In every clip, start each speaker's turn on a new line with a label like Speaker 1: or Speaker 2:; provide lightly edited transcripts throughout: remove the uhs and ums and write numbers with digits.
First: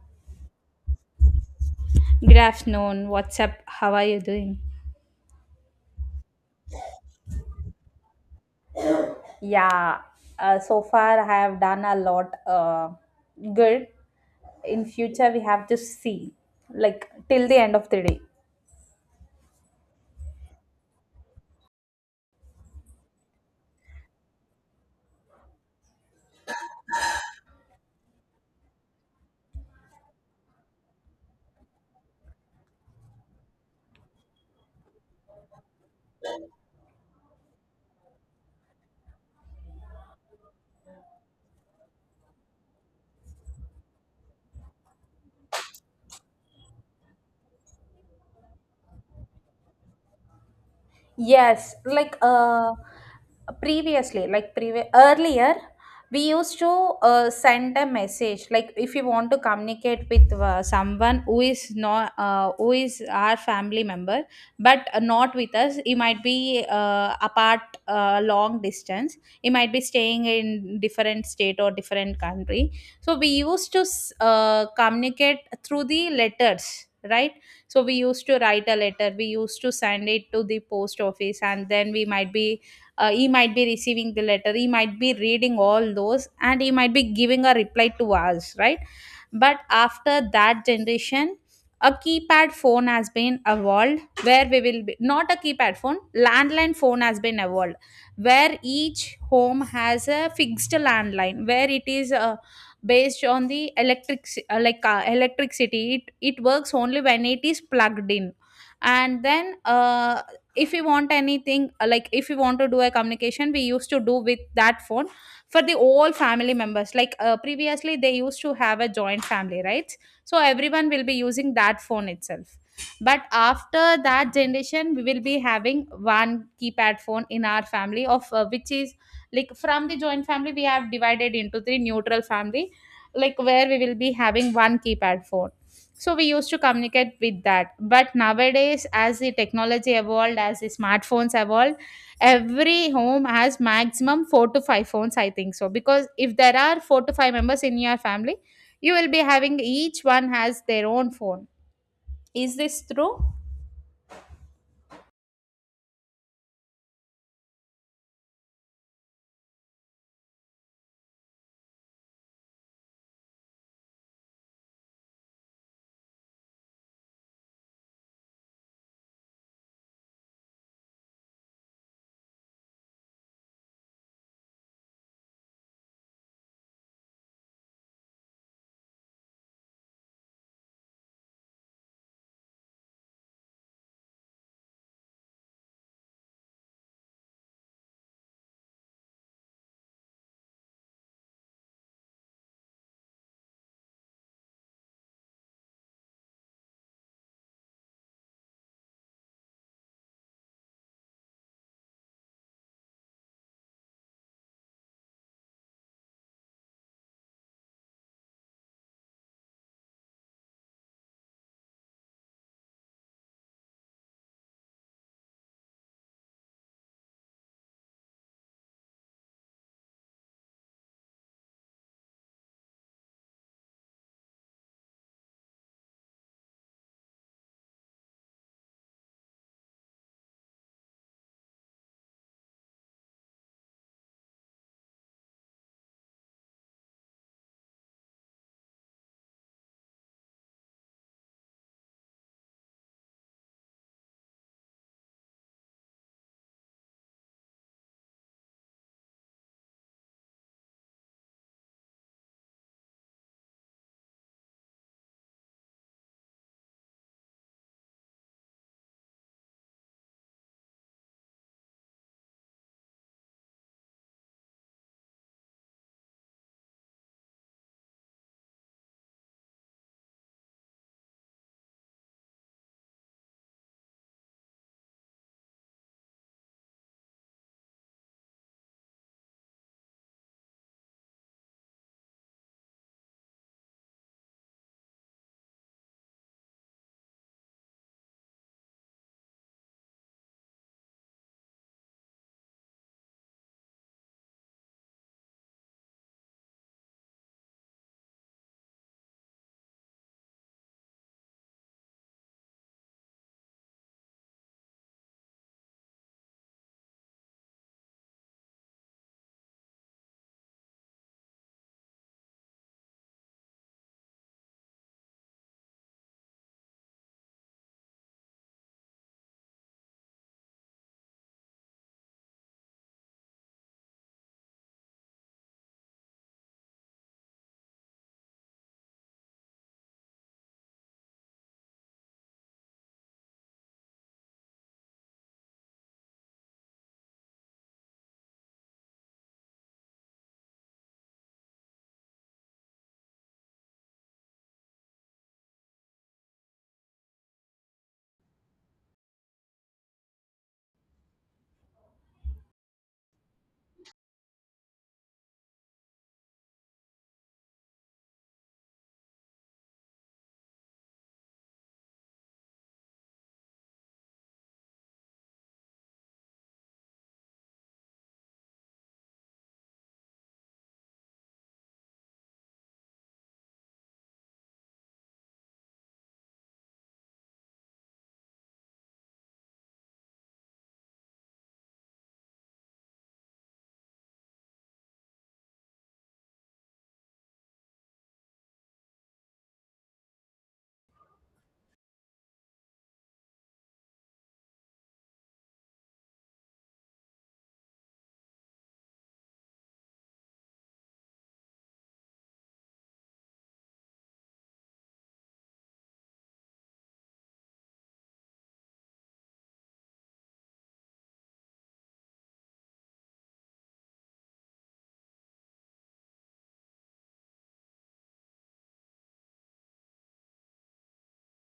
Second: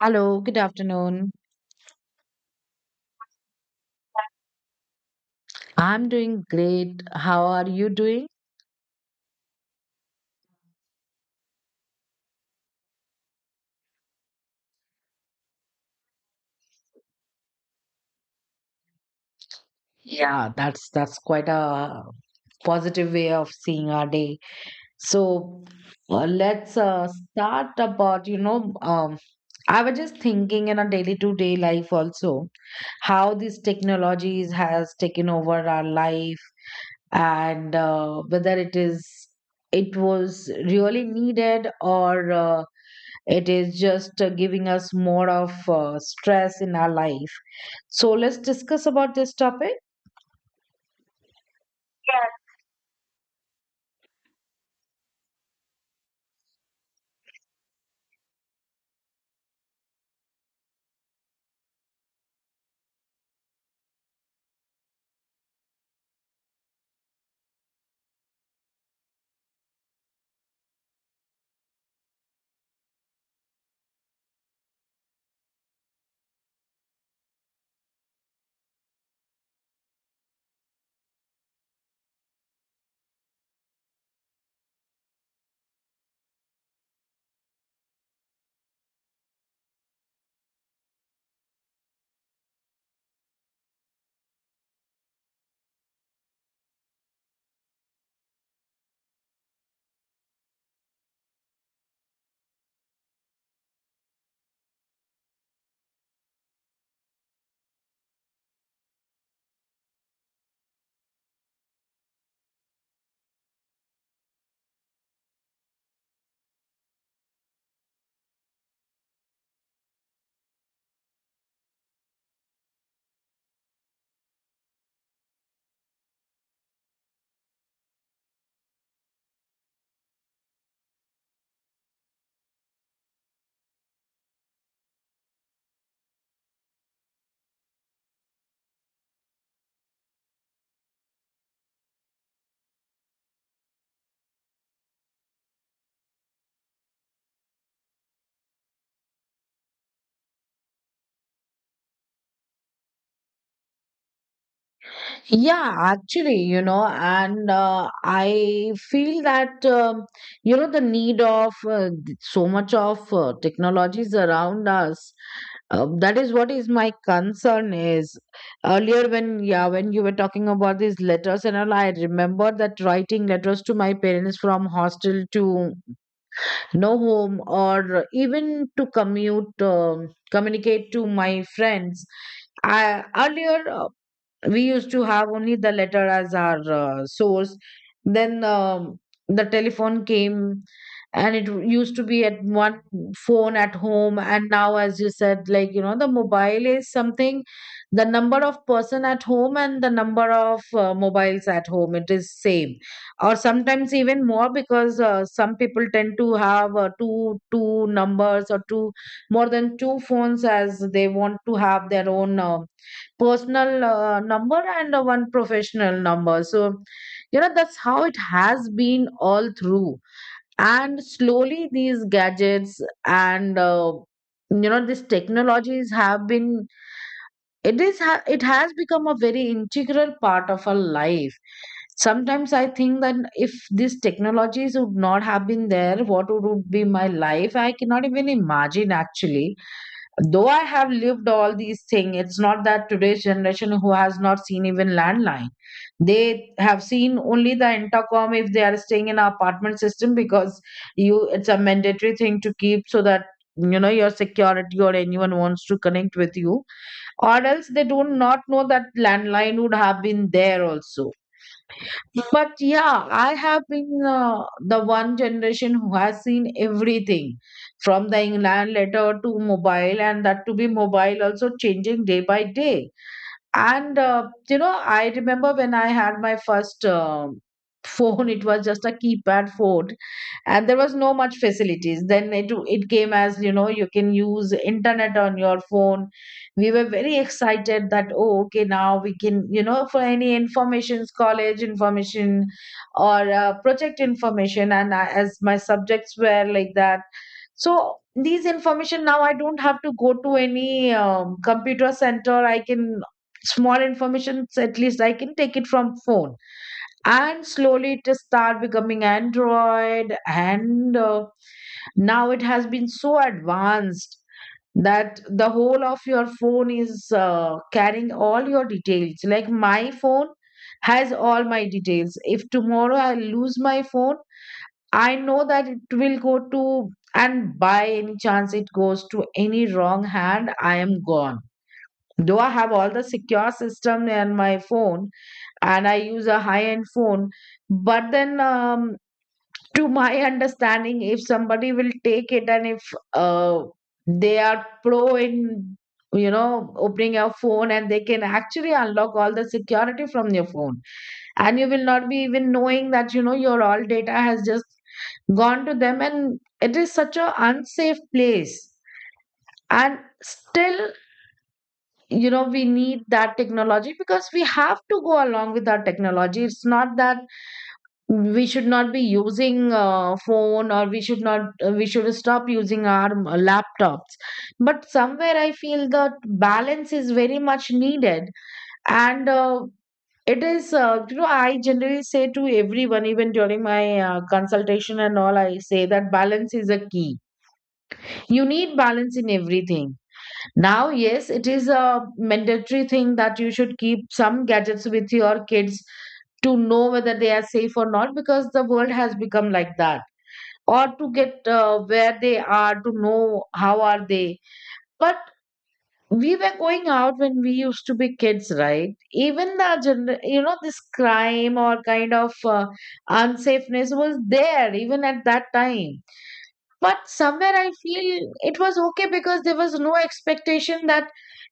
Speaker 1: Hello, good afternoon.
Speaker 2: Good known. What's up? How are you doing?
Speaker 1: I'm doing great. How are you doing?
Speaker 2: Yeah, so far I have done a lot good. In future, we have to see like till the end of the day.
Speaker 1: Yeah, that's quite a positive way of seeing our day. So, let's start about, I was just thinking in our daily to day life also how these technologies has taken over our life and whether it was really needed, or it is just giving us more of stress in our life. So let's discuss about this topic.
Speaker 2: Yes, like uh, Previously, like earlier, we used to send a message. Like if you want to communicate with someone who is not who is our family member, but not with us, he might be apart, long distance. He might be staying in different state or different country. So we used to communicate through the letters, right? So we used to write a letter, we used to send it to the post office, and then we might be, he might be receiving the letter, he might be reading all those, and he might be giving a reply to us, right? But after that generation, a keypad phone has been evolved where we will be, not a keypad phone, landline phone has been evolved, where each home has a fixed landline, where it is based on the electric, electricity. It works only when it is plugged in. And then, if we want anything, like if we want to do a communication, we used to do with that phone for the all family members. Previously, they used to have a joint family, right? So everyone will be using that phone itself. But after that generation, we will be having one keypad phone in our family, of which is, like, from the joint family we have divided into the neutral family, like, where we will be having one keypad phone. So we used to communicate with that. But nowadays, as the technology evolved, as the smartphones evolved, every home has maximum 4 to 5 phones, I think so, because if there are 4 to 5 members in your family, you will be having, each one has their own phone. Is this true?
Speaker 1: Yeah, actually, and I feel that, the need of so much of technologies around us. That is what is my concern is, earlier, when, yeah, when you were talking about these letters and all, I remember that writing letters to my parents from hostel to, no, home, or even to commute communicate to my friends. Earlier we used to have only the letter as our source. Then the telephone came, and it used to be at one phone at home. And now, as you said, like, the mobile is something. The number of person at home and the number of mobiles at home, it is same, or sometimes even more because some people tend to have two numbers, or two, more than two phones, as they want to have their own personal number and one professional number. So, that's how it has been all through. And slowly, these gadgets, and these technologies have been, it has become a very integral part of our life. Sometimes I think that if these technologies would not have been there, what would be my life? I cannot even imagine, actually. Though I have lived all these things, it's not that today's generation, who has not seen even landline. They have seen only the intercom, if they are staying in an apartment system, because you it's a mandatory thing to keep, so that you know, your security, or anyone wants to connect with you. Or else they do not know that landline would have been there also. But yeah, I have been the one generation who has seen everything, from the inland letter to mobile, and that to be mobile also changing day by day. And I remember when I had my first phone. It was just a keypad phone, and there was no much facilities. Then it came, as you know, you can use internet on your phone. We were very excited that, oh, okay, now we can, for any informations, college information, or project information. And as my subjects were like that, so these information now I don't have to go to any computer center. I can, small informations at least I can take it from phone. And slowly it start becoming android, and now it has been so advanced, that the whole of your phone is carrying all your details. Like my phone has all my details. If tomorrow I lose my phone, I know that it will go to, and by any chance it goes to any wrong hand, I am gone. Though I have all the secure system in my phone, and I use a high end phone. But then, to my understanding, if somebody will take it, and if uh, they are pro in opening your phone, and they can actually unlock all the security from your phone, and you will not be even knowing that, your all data has just gone to them, and it is such a unsafe place. And still, we need that technology, because we have to go along with our technology. It's not that we should not be using phone, or we should not, we should stop using our laptops. But somewhere I feel that balance is very much needed. And it is, I generally say to everyone, even during my consultation and all, I say that balance is a key. You need balance in everything. Now, yes, it is a mandatory thing that you should keep some gadgets with your kids, to know whether they are safe or not, because the world has become like that. Or to get where they are, to know how are they. But we were going out when we used to be kids, right? Even the this crime, or kind of unsafeness was there even at that time. But somewhere I feel it was okay, because there was no expectation that,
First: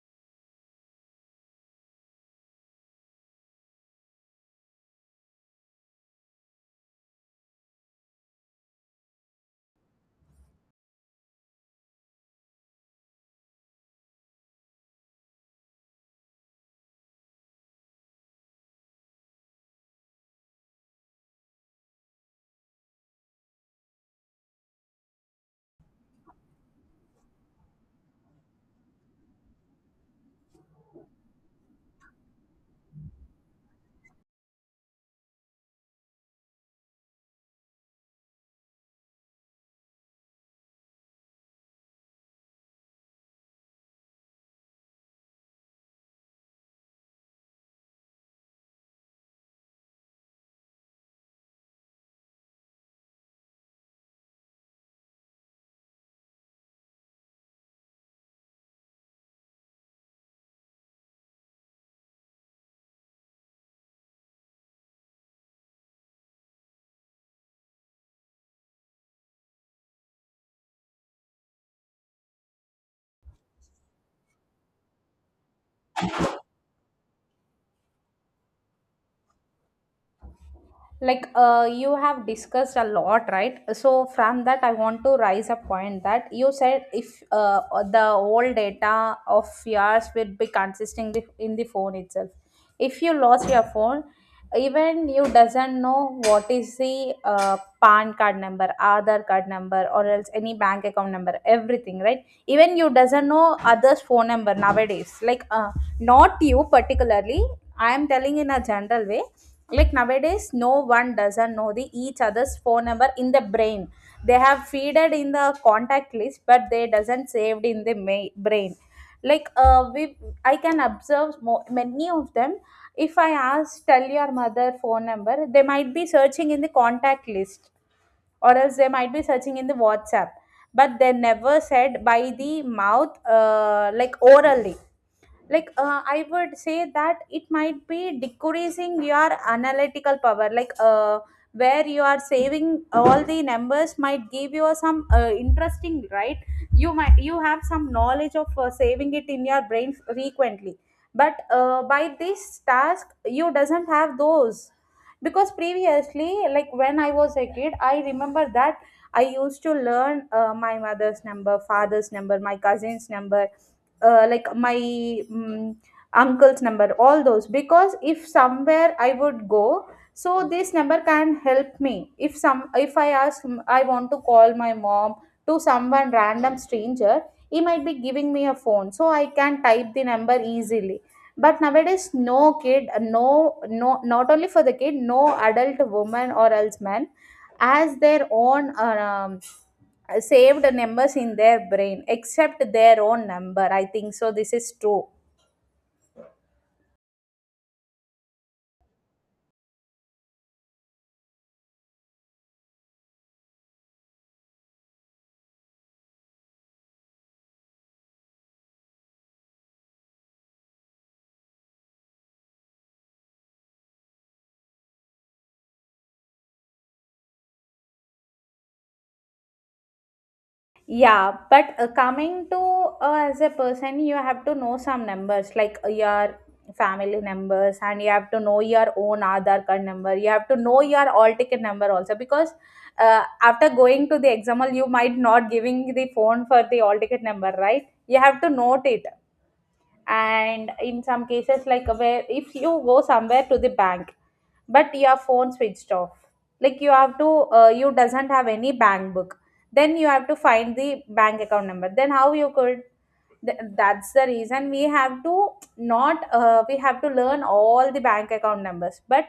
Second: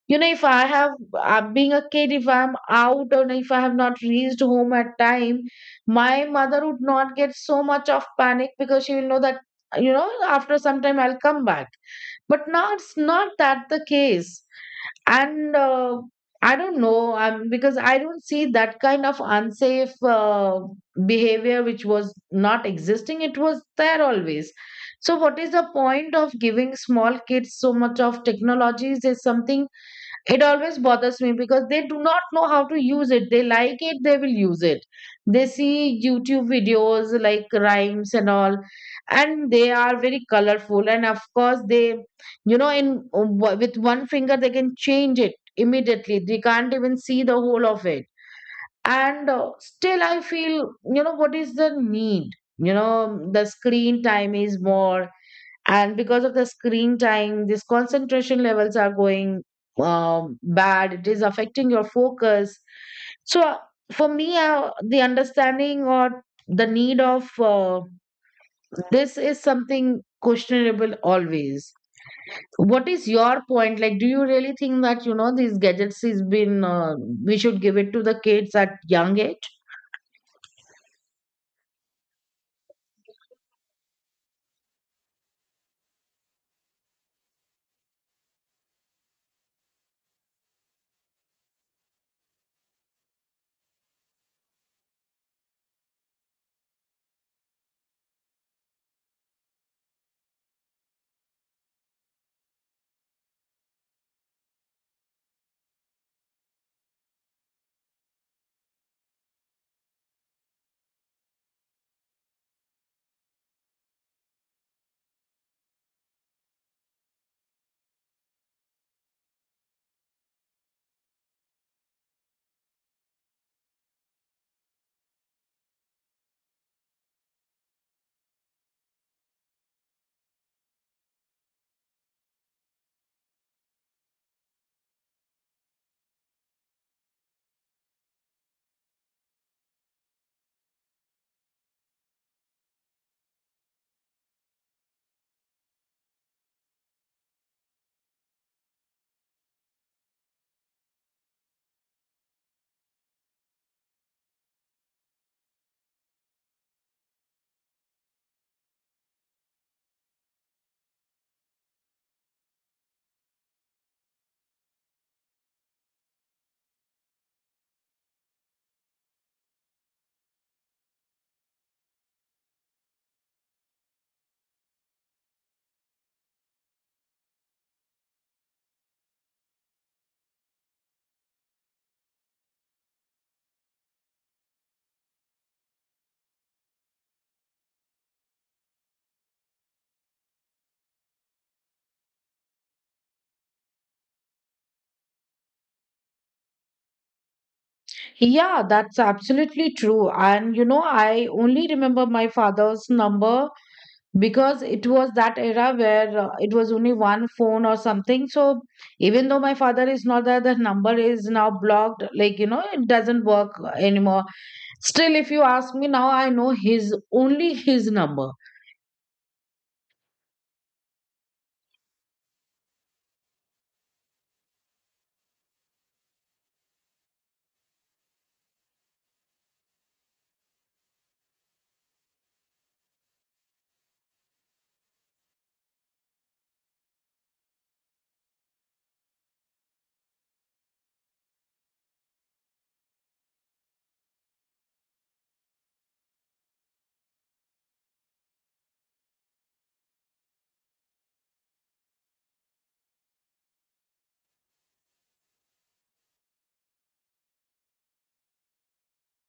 Speaker 1: if I have I'm being a kid, if I'm out, or if I have not reached home at time, my mother would not get so much of panic, because she will know that, after some time I'll come back. But now it's not that the case. And I don't know, because I don't see that kind of unsafe behavior, which was not existing, it was there always. So what is the point of giving small kids so much of technologies is something, it always bothers me, because they do not know how to use it, they like it, they will use it. They see YouTube videos like rhymes and all, and they are very colorful, and of course, they, in with one finger they can change it immediately, they can't even see the whole of it. And still I feel, what is the need, the screen time is more, and because of the screen time these concentration levels are going bad, it is affecting your focus. So for me, the understanding, or the need of this is something questionable always. What is your point? Like, do you really think that, these gadgets has been we should give it to the kids at young age?
Speaker 2: You have discussed a lot, right? So from that I want to raise a point that you said, if the old data of yours will be consisting in the phone itself. If you lost your phone, even you doesn't know what is the pan card number, other card number, or else any bank account number, everything, right? Even you doesn't know others phone number nowadays, not you particularly, I am telling in a general way. Like, nowadays no one doesn't know the each other's phone number in the brain. They have feeded in the contact list, but they doesn't saved in the brain. Like we I can observe many of them. If I ask, tell your mother phone number, they might be searching in the contact list, or else they might be searching in the WhatsApp, but they never said by the mouth, like, orally. I would say that it might be decreasing your analytical power, where you are saving all the numbers might give you some interesting, right? You might, you have some knowledge of saving it in your brain frequently, but by this task you doesn't have those. Because previously, like, when I was a kid, I remember that I used to learn my mother's number, father's number, my cousin's number, like my mm uncle's number, all those, because if somewhere I would go, so this number can help me. If some, if I ask, I want to call my mom, to someone random stranger, he might be giving me a phone, so I can type the number easily. But nowadays no kid, no, no, not only for the kid, no adult woman or else man has their own saved numbers in their brain except their own number, I think so. This is true.
Speaker 1: Yeah, that's absolutely true. And I only remember my father's number, because it was that era where it was only one phone or something. So even though my father is not there, the number is now blocked, like, it doesn't work anymore. Still, if you ask me now, I know his, only his number.
Speaker 2: Yeah, but coming to, as a person, you have to know some numbers, like your family numbers, and you have to know your own Aadhaar card number. You have to know your all ticket number also, because after going to the exam hall, you might not giving the phone for the all ticket number, right? You have to note it. And in some cases, like, where if you go somewhere to the bank but your phone switched off, like, you have to, you doesn't have any bank book, then you have to find the bank account number. Then how you could, that's the reason we have to, not we have to learn all the bank account numbers, but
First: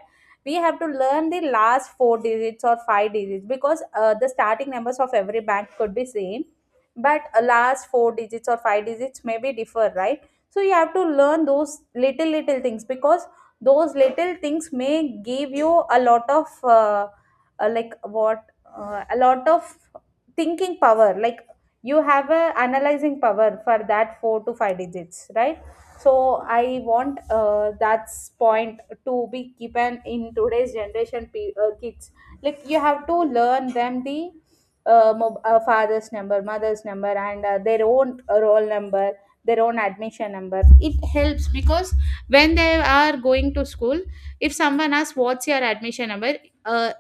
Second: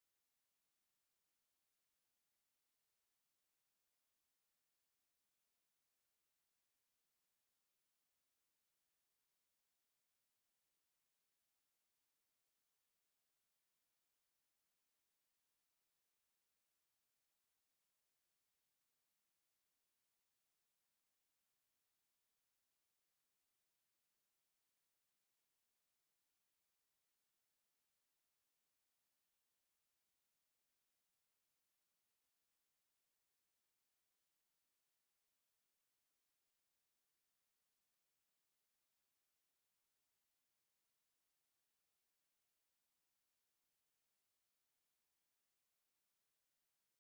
Speaker 2: we have to learn the last four digits or five digits, because the starting numbers of every bank could be same, but last four digits or five digits may be differ, right? So you have to learn those little little things, because those little things may give you a lot of, like what a lot of thinking power, like, you have a analyzing power for that four to five digits, right? So I want, that's point to be given in today's generation, kids. Like, you have to learn them the father's number, mother's number, and their own roll number, their own admission number. It helps, because when they are going to school, if someone asks, what's your admission number, uh,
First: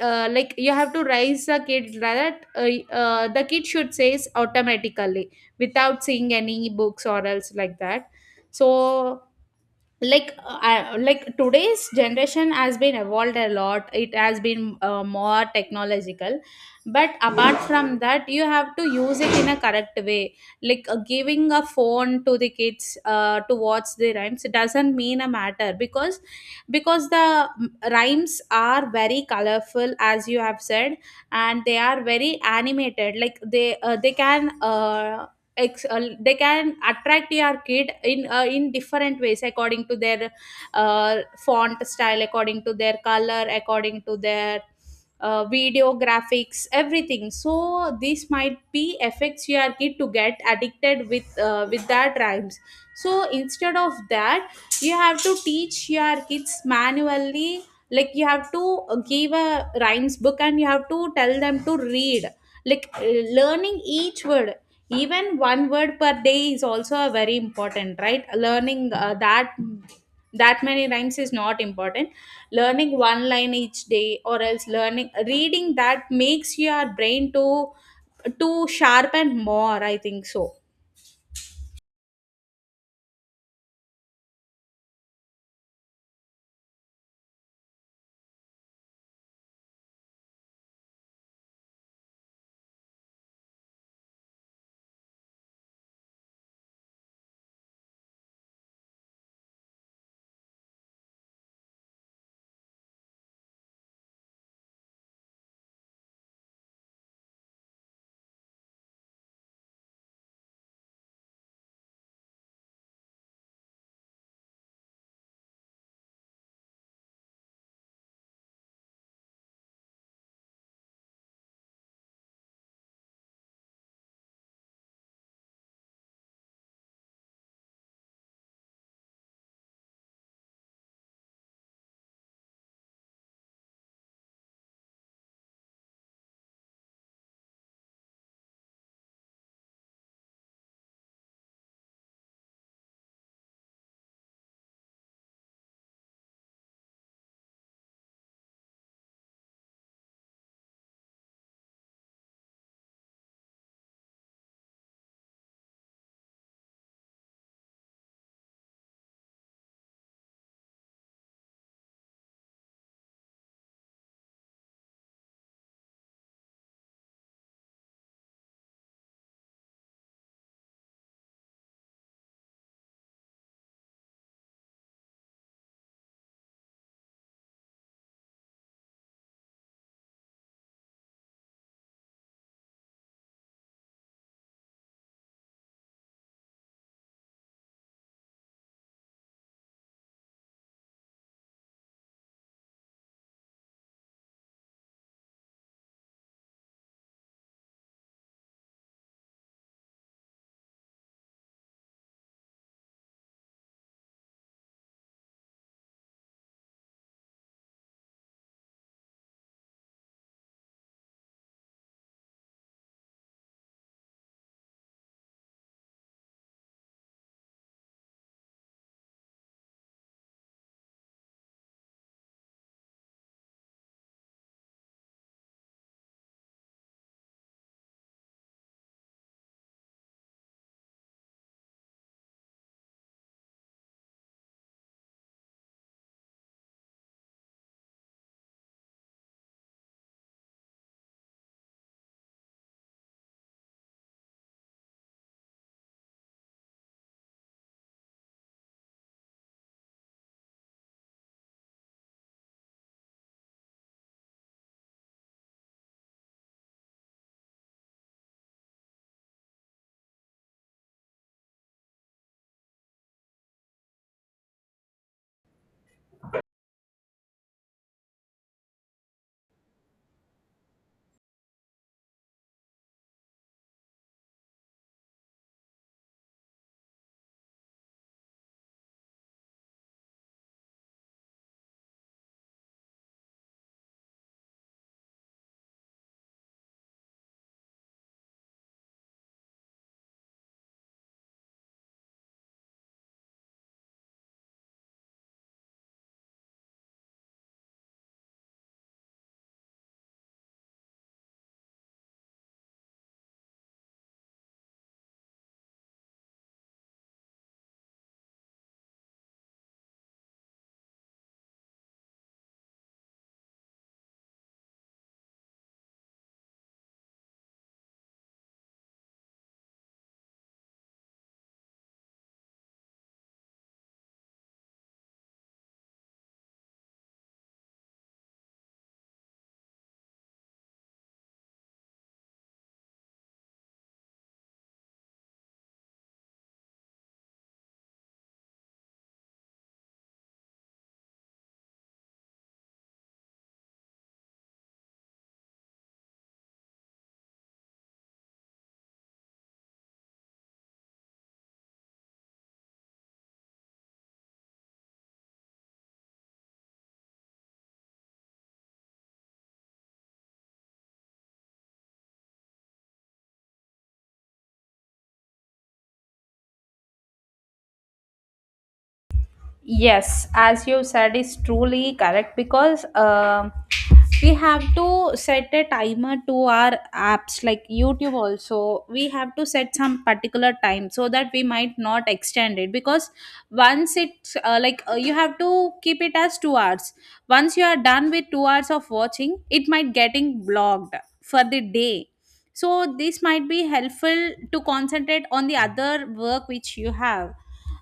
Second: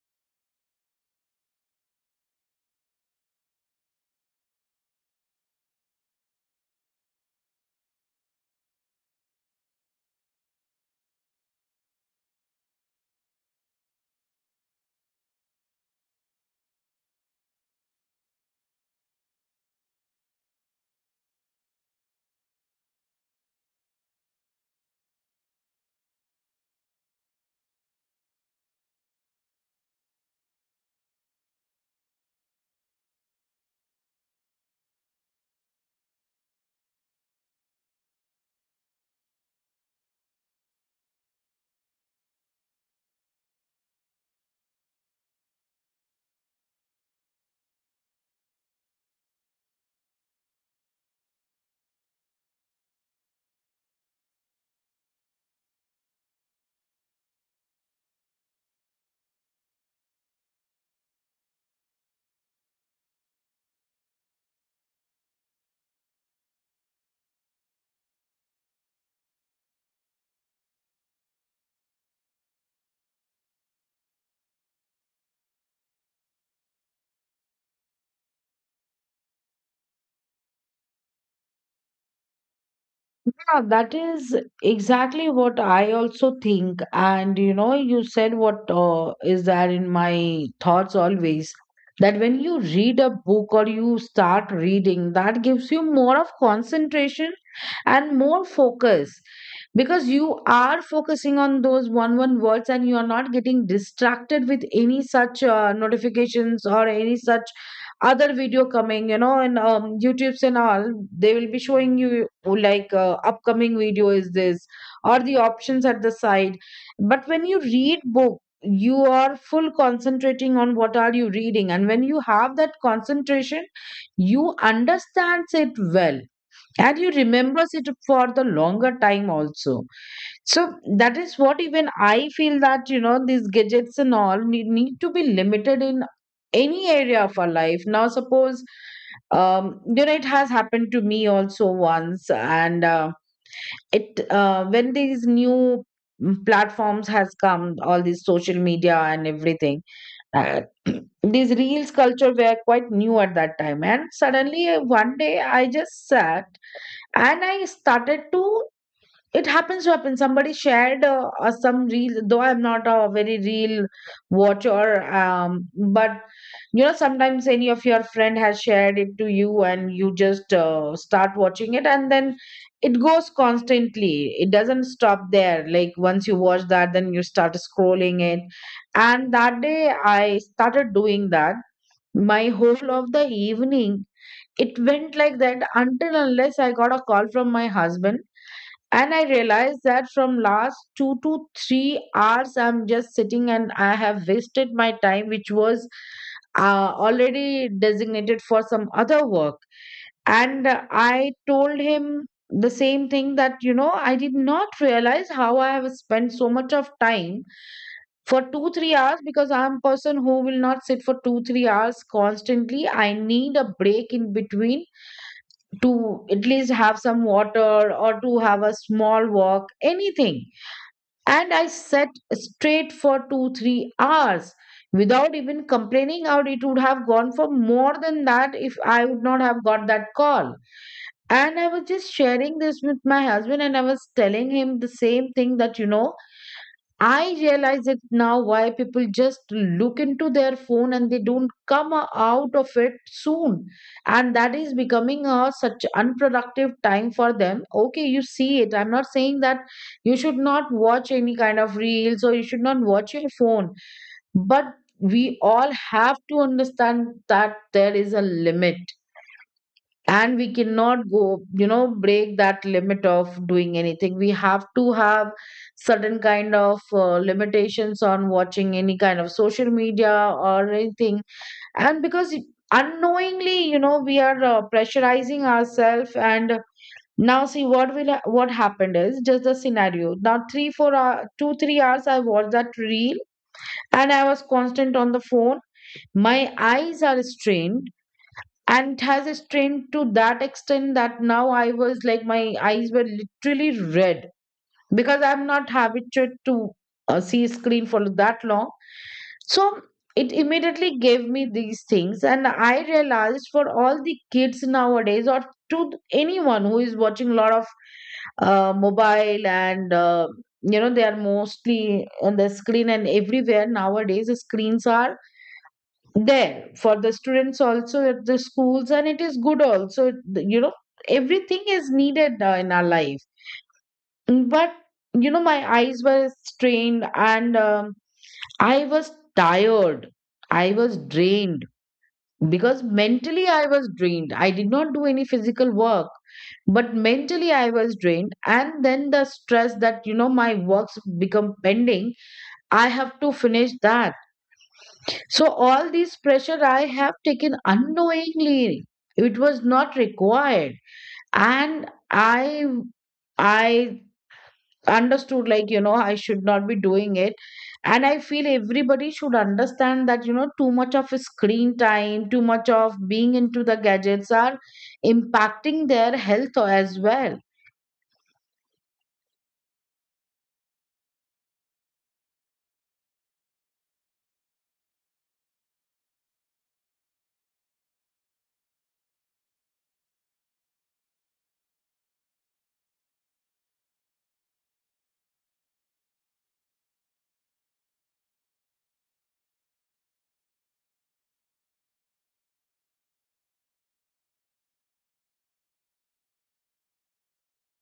Speaker 2: like, you have to raise the kid like that. The kid should say automatically, without seeing any books or else, like that. So, like, today's generation has been evolved a lot, it has been more technological, but apart from that, you have to use it in a correct way. Giving a phone to the kids to watch the rhymes, it doesn't mean a matter, because the rhymes are very colorful, as you have said, and they are very animated. Like, they, they can, they can attract your kid in, in different ways, according to their uh, font style, according to their color, according to their video graphics, everything. So this might be affects your kid to get addicted with that rhymes. So instead of that, you have to teach your kids manually. Like, you have to give a rhymes book and you have to tell them to read, like uh, learning each word. Even one word per day is also a very important, right? Learning that, that many rhymes is not important. Learning one line each day or else learning reading, that makes your brain to sharpen more, I think so.
Speaker 1: Yeah, that is exactly what I also think. And you said what is there in my thoughts always, that when you read a book, or you start reading, that gives you more of concentration and more focus. Because you are focusing on those one words, and you are not getting distracted with any such notifications, or any such other video coming, you know, and youtubes and all. They will be showing you like, upcoming video is this, or the options at the side. But when you read book, you are full concentrating on what are you reading, and when you have that concentration, you understands it well, and you remembers it for the longer time also. So that is what even I feel, that, these gadgets and all need to be limited in any area of our life. Now suppose, you know, it has happened to me also once, and it when these new, platforms has come, all these social media and everything. uh, these reels culture were quite new at that time, and suddenly one day I just sat, and I started to it happens to happen somebody shared some reel. Though I'm not a very real watcher, but you know, sometimes any of your friend has shared it to you, and you just start watching it, and then it goes constantly, it doesn't stop there. Like once you watch that, then you start scrolling it. And that day I started doing that. My whole of the evening it went like that, until unless I got a call from my husband. And I realized that from last 2 to 3 hours I'm just sitting, and I have wasted my time, which was already designated for some other work. And I told him the same thing, that, I did not realize how I have spent so much of time for 2, 3 hours, because I'm a person who will not sit for 2, 3 hours constantly. I need a break in between, to at least have some water, or to have a small walk, anything. And I sat straight for 2, 3 hours without even complaining out. It would have gone for more than that if I would not have got that call. And I was just sharing this with my husband, and I was telling him the same thing that, you know, I realize it now why people just look into their phone and they don't come out of it soon. And that is becoming a such unproductive time for them. Okay, you see it. I'm not saying that you should not watch any kind of reels or you should not watch your phone. But we all have to understand that there is a limit and we cannot go break that limit of doing anything. We have to have certain kind of limitations on watching any kind of social media or anything, and because unknowingly we are pressurizing ourselves. And now see what will what happened is just the scenario now: 3 4 hour, 2 3 hours I watched that reel and I was constant on the phone. My eyes are strained, and it has a strain to that extent that now I was like my eyes were literally red because I'm not habituated to see screen for that long. So it immediately gave me these things, and I realized for all the kids nowadays, or to anyone who is watching a lot of mobile and they are mostly on the screen. And everywhere nowadays the screens are there for the students also at the schools, and it is good also. You know everything is needed in our life. But my eyes were strained and I was tired, I was drained, because mentally I was drained. I did not do any physical work, but mentally I was drained, and then the stress that my works become pending, I have to finish that. So all this pressure I have taken unknowingly. It was not required. And I understood like, you know, I should not be doing it. And I feel everybody should understand that, you know, too much of screen time, too much of being into the gadgets are impacting their health as well.
Speaker 2: Yes, as you said, is truly correct, because we have to set a timer to our apps, like YouTube also. We have to set some particular time so that we might not extend it, because once it's, you have to keep it as 2 hours. Once you are done with 2 hours of watching, it might getting blocked for the day. So this might be helpful to concentrate on the other work which you have.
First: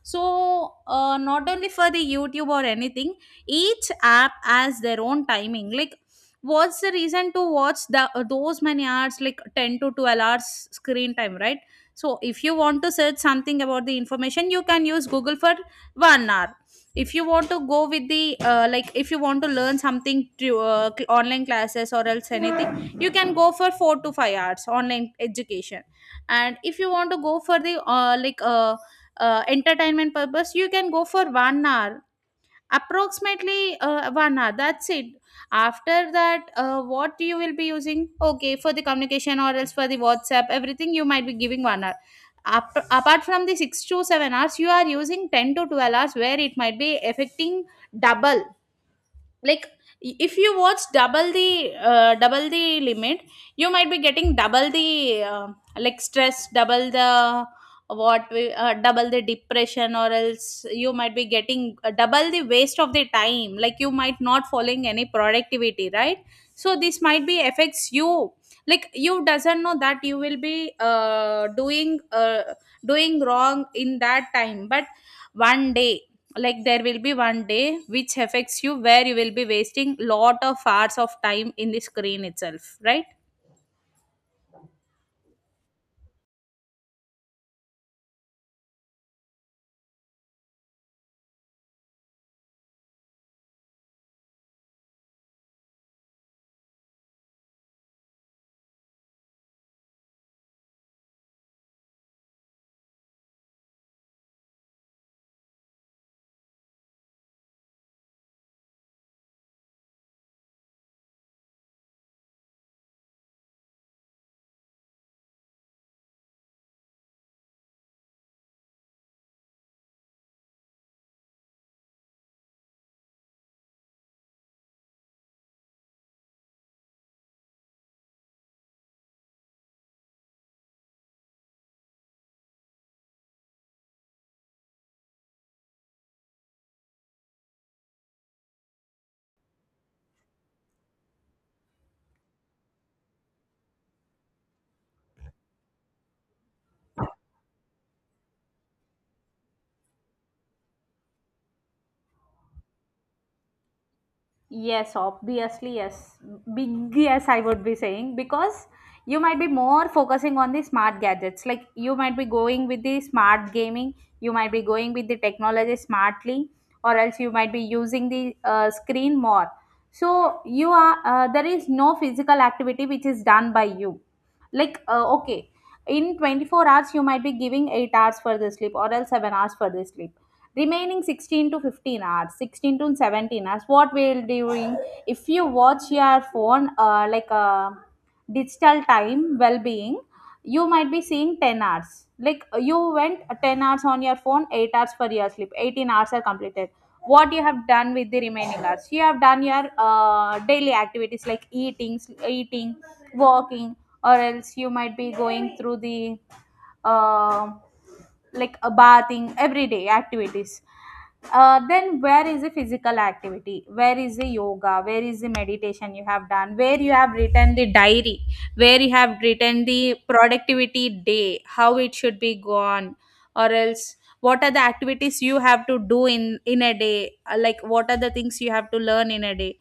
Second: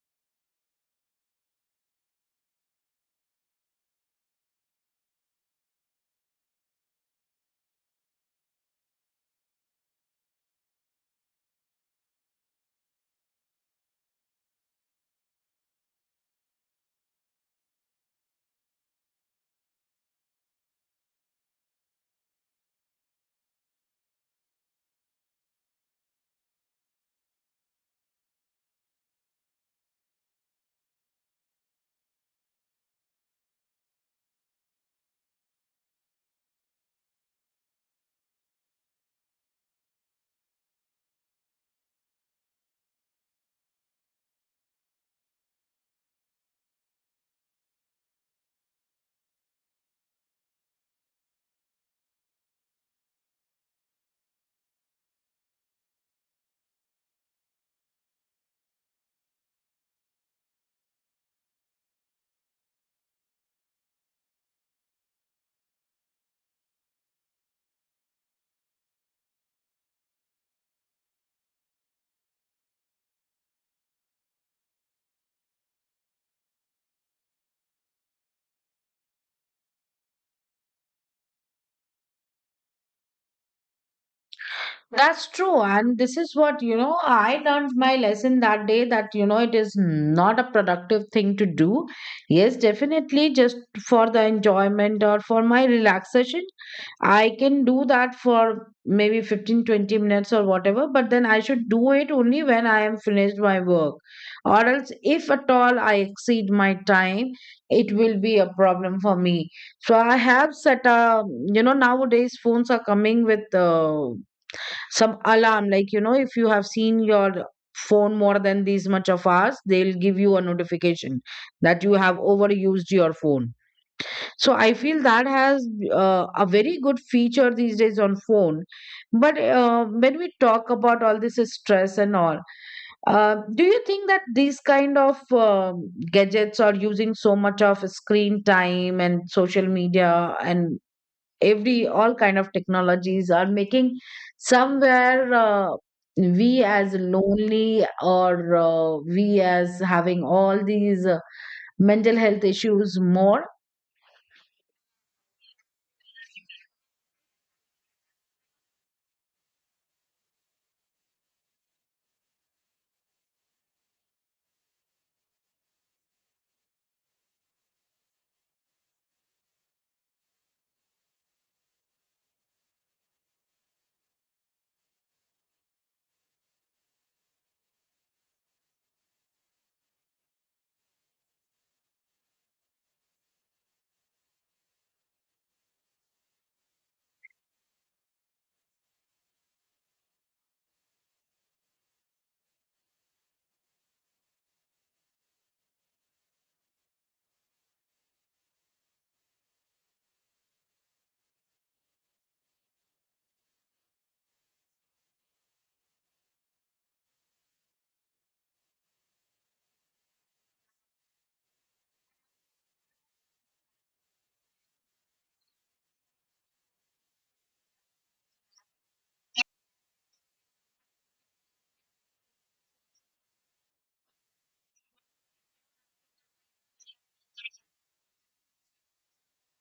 Speaker 2: So not only for the YouTube or anything, each app has their own timing. Like, what's the reason to watch the those many hours, like 10 to 12 hours screen time, right? So if you want to search something about the information, you can use Google for 1 hour. If you want to go with the, if you want to learn something through online classes or else anything, you can go for 4 to 5 hours online education. And if you want to go for the, entertainment purpose, you can go for 1 hour, approximately 1 hour, that's it. After that, what you will be using, okay, for the communication or else for the WhatsApp, everything, you might be giving 1 hour. Apart from the 6 to 7 hours, you are using 10 to 12 hours, where it might be affecting double. Like, if you watch double the, double the limit, you might be getting double the, uh, stress, double the, double the depression, or else you might be getting double the waste of the time, like, you might not following any productivity, right? So this might be affects you. Like, you doesn't know that you will be doing wrong in that time, but one day, like, there will be one day which affects you, where you will be wasting lot of hours of time in the screen itself, right?
Speaker 1: That's true. And this is what, you know, I learned my lesson that day, that, you know, it is not a productive thing to do. Yes, definitely, just for the enjoyment or for my relaxation, I can do that for maybe 15, 20 minutes or whatever, but then I should do it only when I am finished my work. Or else, if at all I exceed my time, it will be a problem for me. So I have set a, you know, nowadays phones are coming with some alarm. Like if you have seen your phone more than these much of hours, they'll give you a notification that you have overused your phone. So I feel that has a very good feature these days on phone. But when we talk about all this stress and all, do you think that these kind of gadgets or using so much of screen time and social media and every all kind of technologies are making somewhere we as lonely or we as having all these mental health issues more?
Speaker 2: Yes, obviously, yes. Big yes, I would be saying, because you might be more focusing on the smart gadgets. Like, you might be going with the smart gaming, you might be going with the technology smartly, or else you might be using the screen more. So you are there is no physical activity which is done by you. Okay, in 24 hours you might be giving 8 hours for the sleep, or else 7 hours for the sleep. Remaining 16 to 15 hours, 16 to 17 hours what we'll doing? If you watch your phone, like a digital time well-being, you might be seeing 10 hours. Like you went 10 hours on your phone, 8 hours for your sleep, 18 hours are completed. What you have done with the remaining hours? You have done your daily activities like eating, walking, or else you might be going through the uh, like a bathing everyday activities. Then where is the physical activity, where is the yoga, where is the meditation you have done, where you have written the diary, where you have written the productivity day how it should be gone? Or else what are the activities you have to do in a day? Like what are the things you have to learn in a day?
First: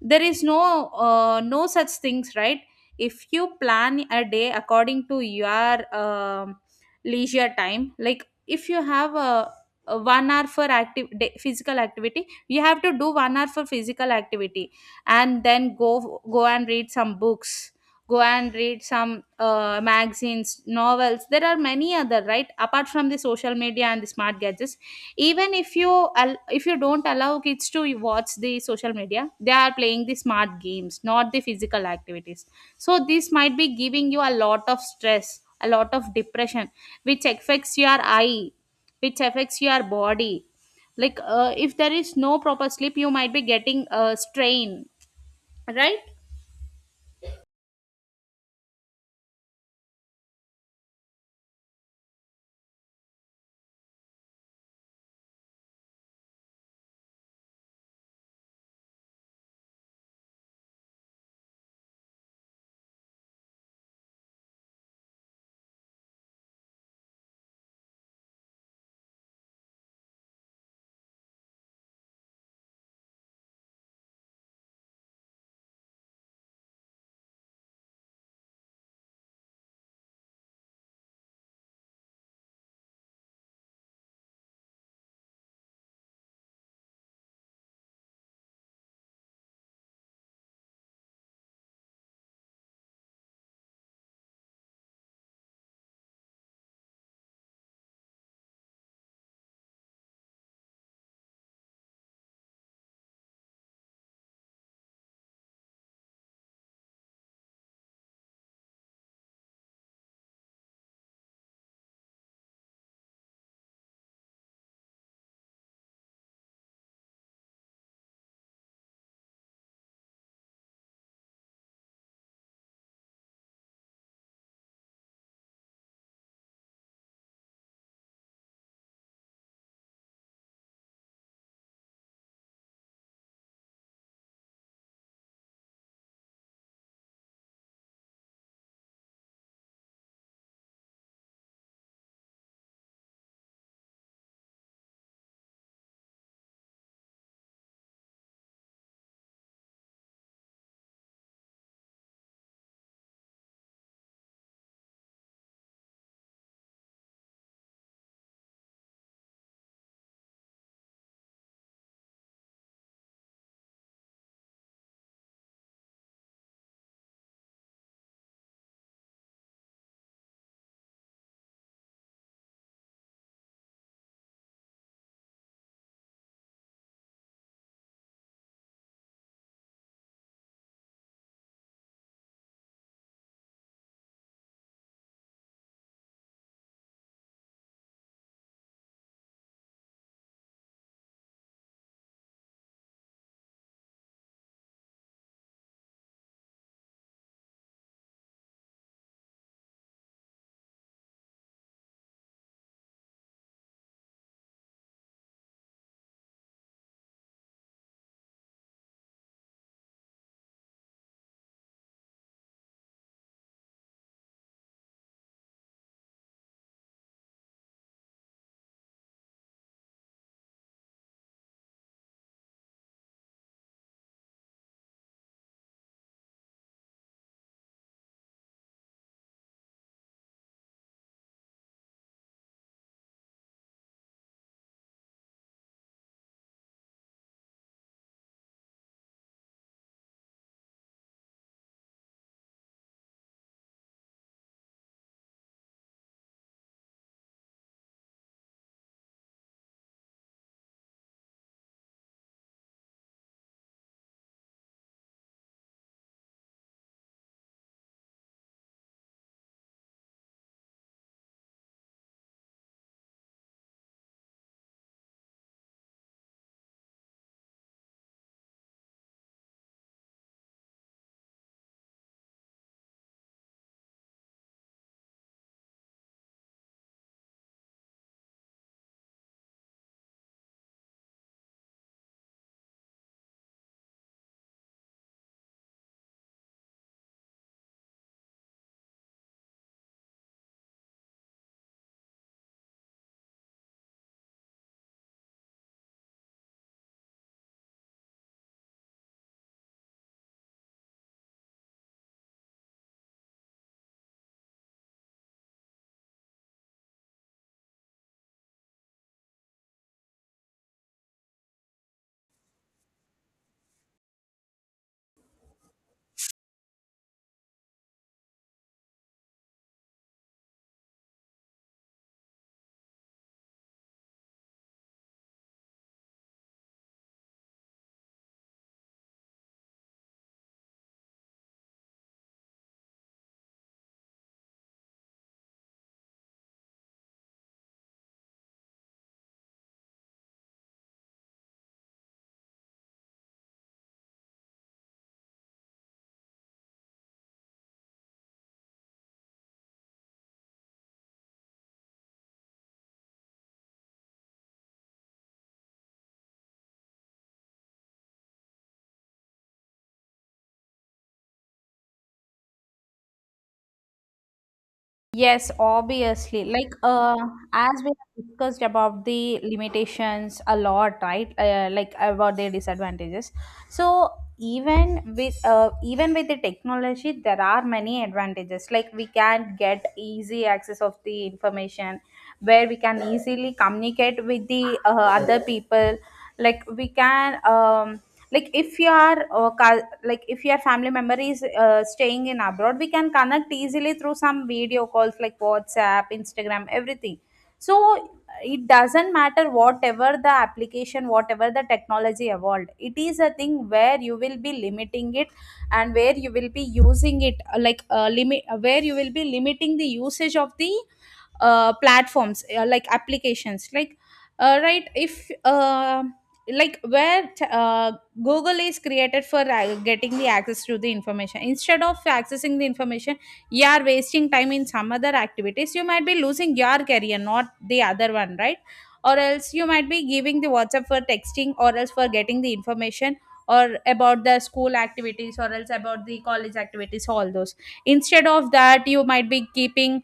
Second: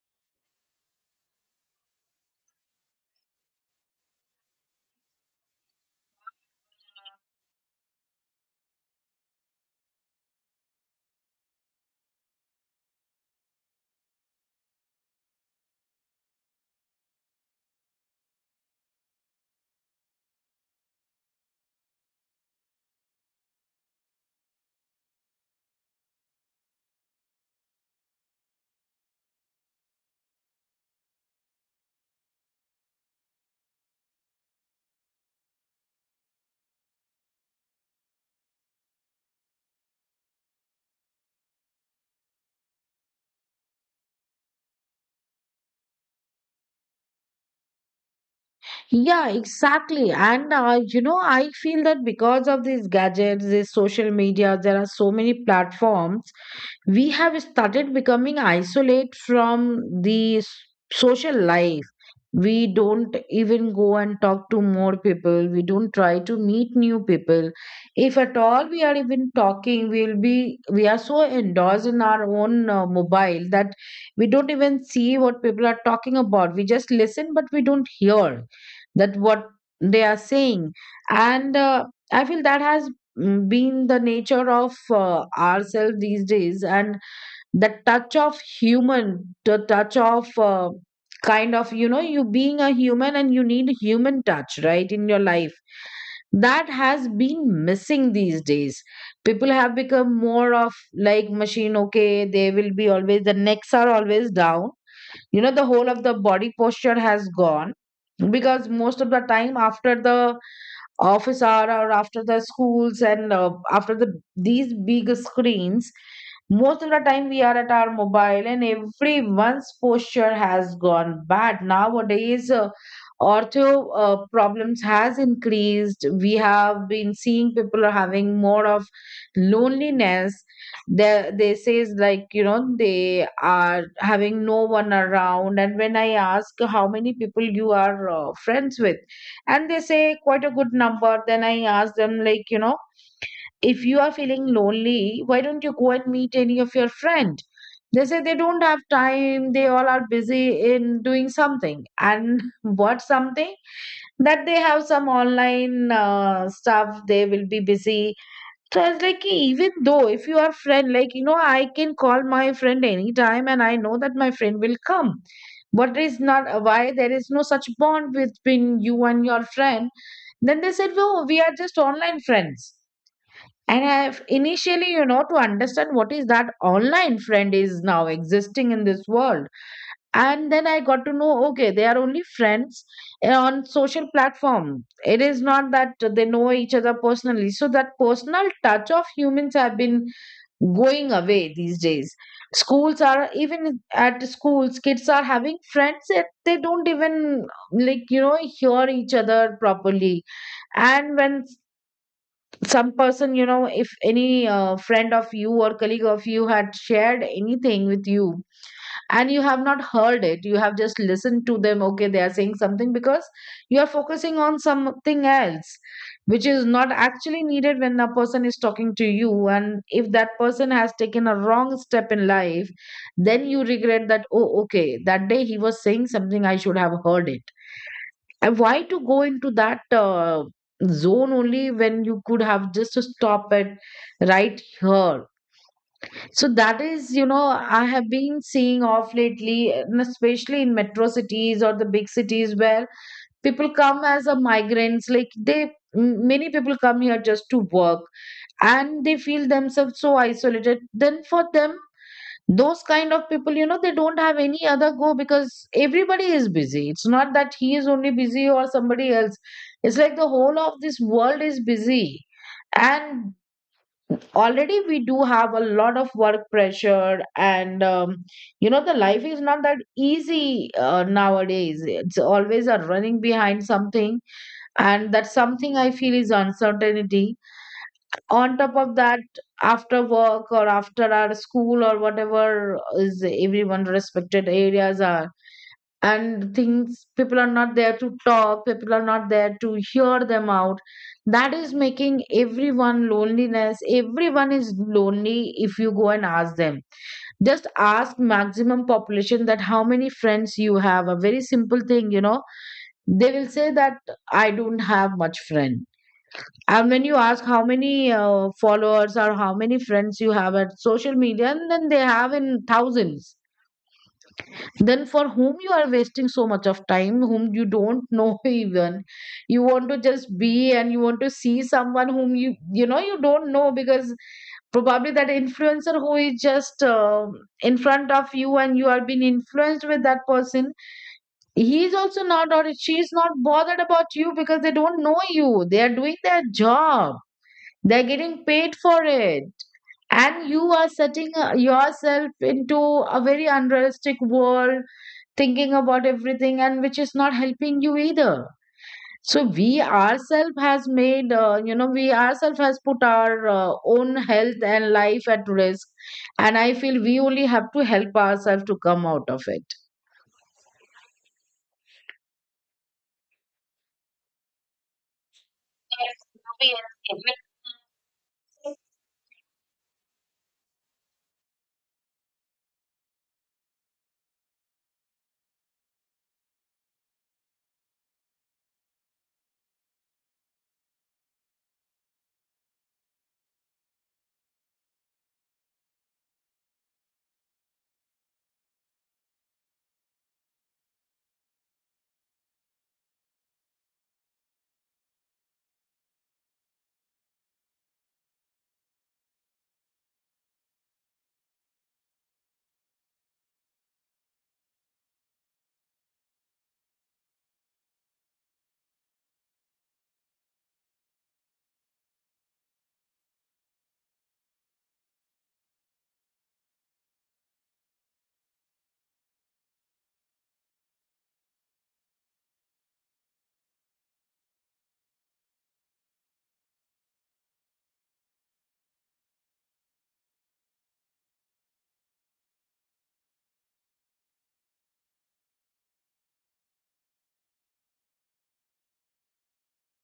Speaker 2: There is no no such things, right? If you plan a day according to your leisure time, like if you have a 1 hour for active day, physical activity, you have to do 1 hour for physical activity, and then go and read some books, go and read some magazines, novels. There are many other, right, apart from the social media and the smart gadgets. Even if you if you don't allow kids to watch the social media, they are playing the smart games, not the physical activities. So this might be giving you a lot of stress, a lot of depression, which affects your eye, which affects your body. Like if there is no proper sleep, you might be getting a strain, right?
Speaker 1: Yeah, exactly, and I feel that because of these gadgets, these social media, there are so many platforms we have started becoming isolate from the social life. We don't even go and talk to more people, we don't try to meet new people. If at all we are even talking, we are so endorsed in our own mobile that we don't even see what people are talking about. We just listen but we don't hear that what they are saying. And I feel that has been the nature of ourselves these days, and the touch of human, the touch of kind of you being a human and you need human touch right in your life, that has been missing these days. People have become more of like machine. Okay, they will be always, the necks are always down. You know the whole of the body posture has gone, because most of the time after the office hour or after the schools and after the these big screens, most of the time we are at our mobile, and everyone's posture has gone bad nowadays. Ortho problems has increased. We have been seeing people are having more of loneliness. They says like they are having no one around, and when I ask how many people you are friends with, and they say quite a good number, then I ask them like, if you are feeling lonely, why don't you go and meet any of your friend? They say they don't have time, they all are busy in doing something, and what something? That they have some online stuff they will be busy. So I was like, "Hey, even though if you are friend, like, I can call my friend anytime and I know that my friend will come. But is not why there is no such bond between you and your friend." Then they said, no, we are just online friends. And I have initially, to understand what is that online friend is now existing in this world. And then I got to know, okay, they are only friends on social platform. It is not that they know each other personally. So that personal touch of humans have been going away these days. Schools, are even at schools kids are having friends that they don't even like hear each other properly. And when some person, if any friend of you or colleague of you had shared anything with you, and you have not heard it, you have just listened to them, okay, they are saying something because you are focusing on something else, which is not actually needed when a person is talking to you. And if that person has taken a wrong step in life, then you regret that, oh, okay, that day he was saying something, I should have heard it. And why to go into that zone only when you could have just stopped it right here? So that is, I have been seeing off lately, and especially in metro cities or the big cities where people come as a migrants. Like they, many people come here just to work and they feel themselves so isolated. Then for them, those kind of people, they don't have any other go because everybody is busy. It's not that he is only busy or somebody else. It's like the whole of this world is busy. And already we do have a lot of work pressure, and the life is not that easy nowadays. It's always a running behind something, and that something I feel is uncertainty. On top of that, after work or after our school or whatever is everyone respected areas are, and things, people are not there to talk, people are not there to hear them out. That is making everyone loneliness. Everyone is lonely. If you go and ask them, just ask maximum population, that how many friends you have? A very simple thing. You know they will say that I don't have much friend. And when you ask how many followers or how many friends you have at social media, and then they have in thousands, then for whom you are wasting so much of time, whom you don't know even? You want to just be and you want to see someone whom you you know you don't know, because probably that influencer who is just in front of you, and you are being influenced with that person. He is also not, or she is not, bothered about you because they don't know you. They are doing their job, they're getting paid for it. And you are setting yourself into a very unrealistic world, thinking about everything, and which is not helping you either. So we ourselves has made, we ourselves has put our own health and life at risk, and I feel we only have to help ourselves to come out of it.
Speaker 2: Yes, obviously. Like as we have discussed about the limitations a lot, right? Like about their disadvantages. So even with the technology, there are many advantages. Like we can get easy access of the information, where we can easily communicate with the other people. Like we can like if your like if your family member is staying in abroad, we can connect easily through some video calls like WhatsApp, Instagram, everything. So it doesn't matter whatever the application, whatever the technology evolved, it is a thing where you will be limiting it, and where you will be using it, limit where you will be limiting the usage of the platforms, like applications. Right, if like where Google is created for getting the access to the information. Instead of accessing the information, you are wasting time in some other activities. You might be losing your career, not the other one, right? Or else you might be giving the WhatsApp for texting, or else for getting the information, or about the school activities, or else about the college activities, all those. Instead of that, you might be keeping,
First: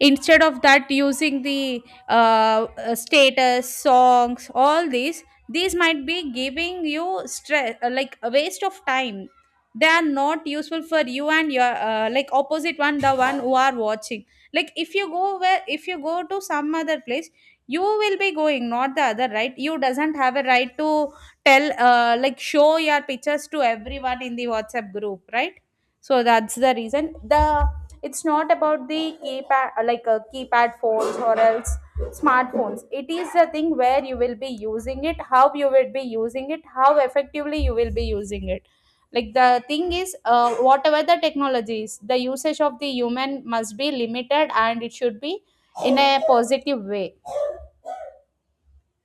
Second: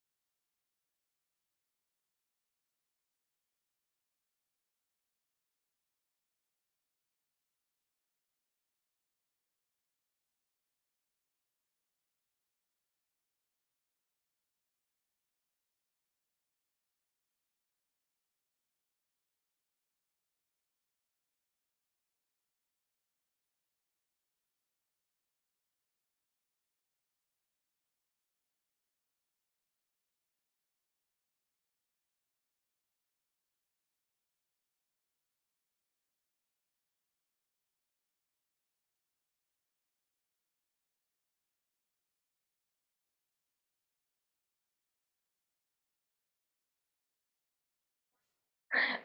Speaker 2: instead of that, using the status songs, all these. These might be giving you stress, like a waste of time. They are not useful for you and your like opposite one, the one who are watching. Like if you go, where if you go to some other place, you will be going, not the other, right? You doesn't have a right to tell, like show your pictures to everyone in the WhatsApp group, right? So that's the reason, the it's not about the keypad, like a keypad phones or else smartphones. It is a thing where you will be using it, how you will be using it, how effectively you will be using it. Like the thing is, whatever the technology is, the usage of the human must be limited, and it should be in a positive way.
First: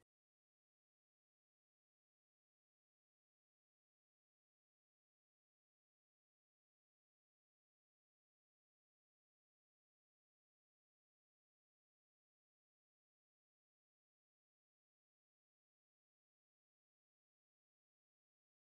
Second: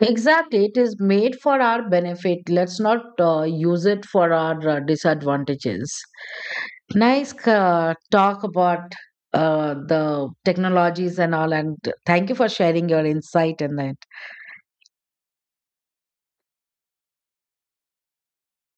Speaker 1: Exactly, it is made for our benefit. Let's not use it for our disadvantages. Nice talk about the technologies and all, and thank you for sharing your insight and the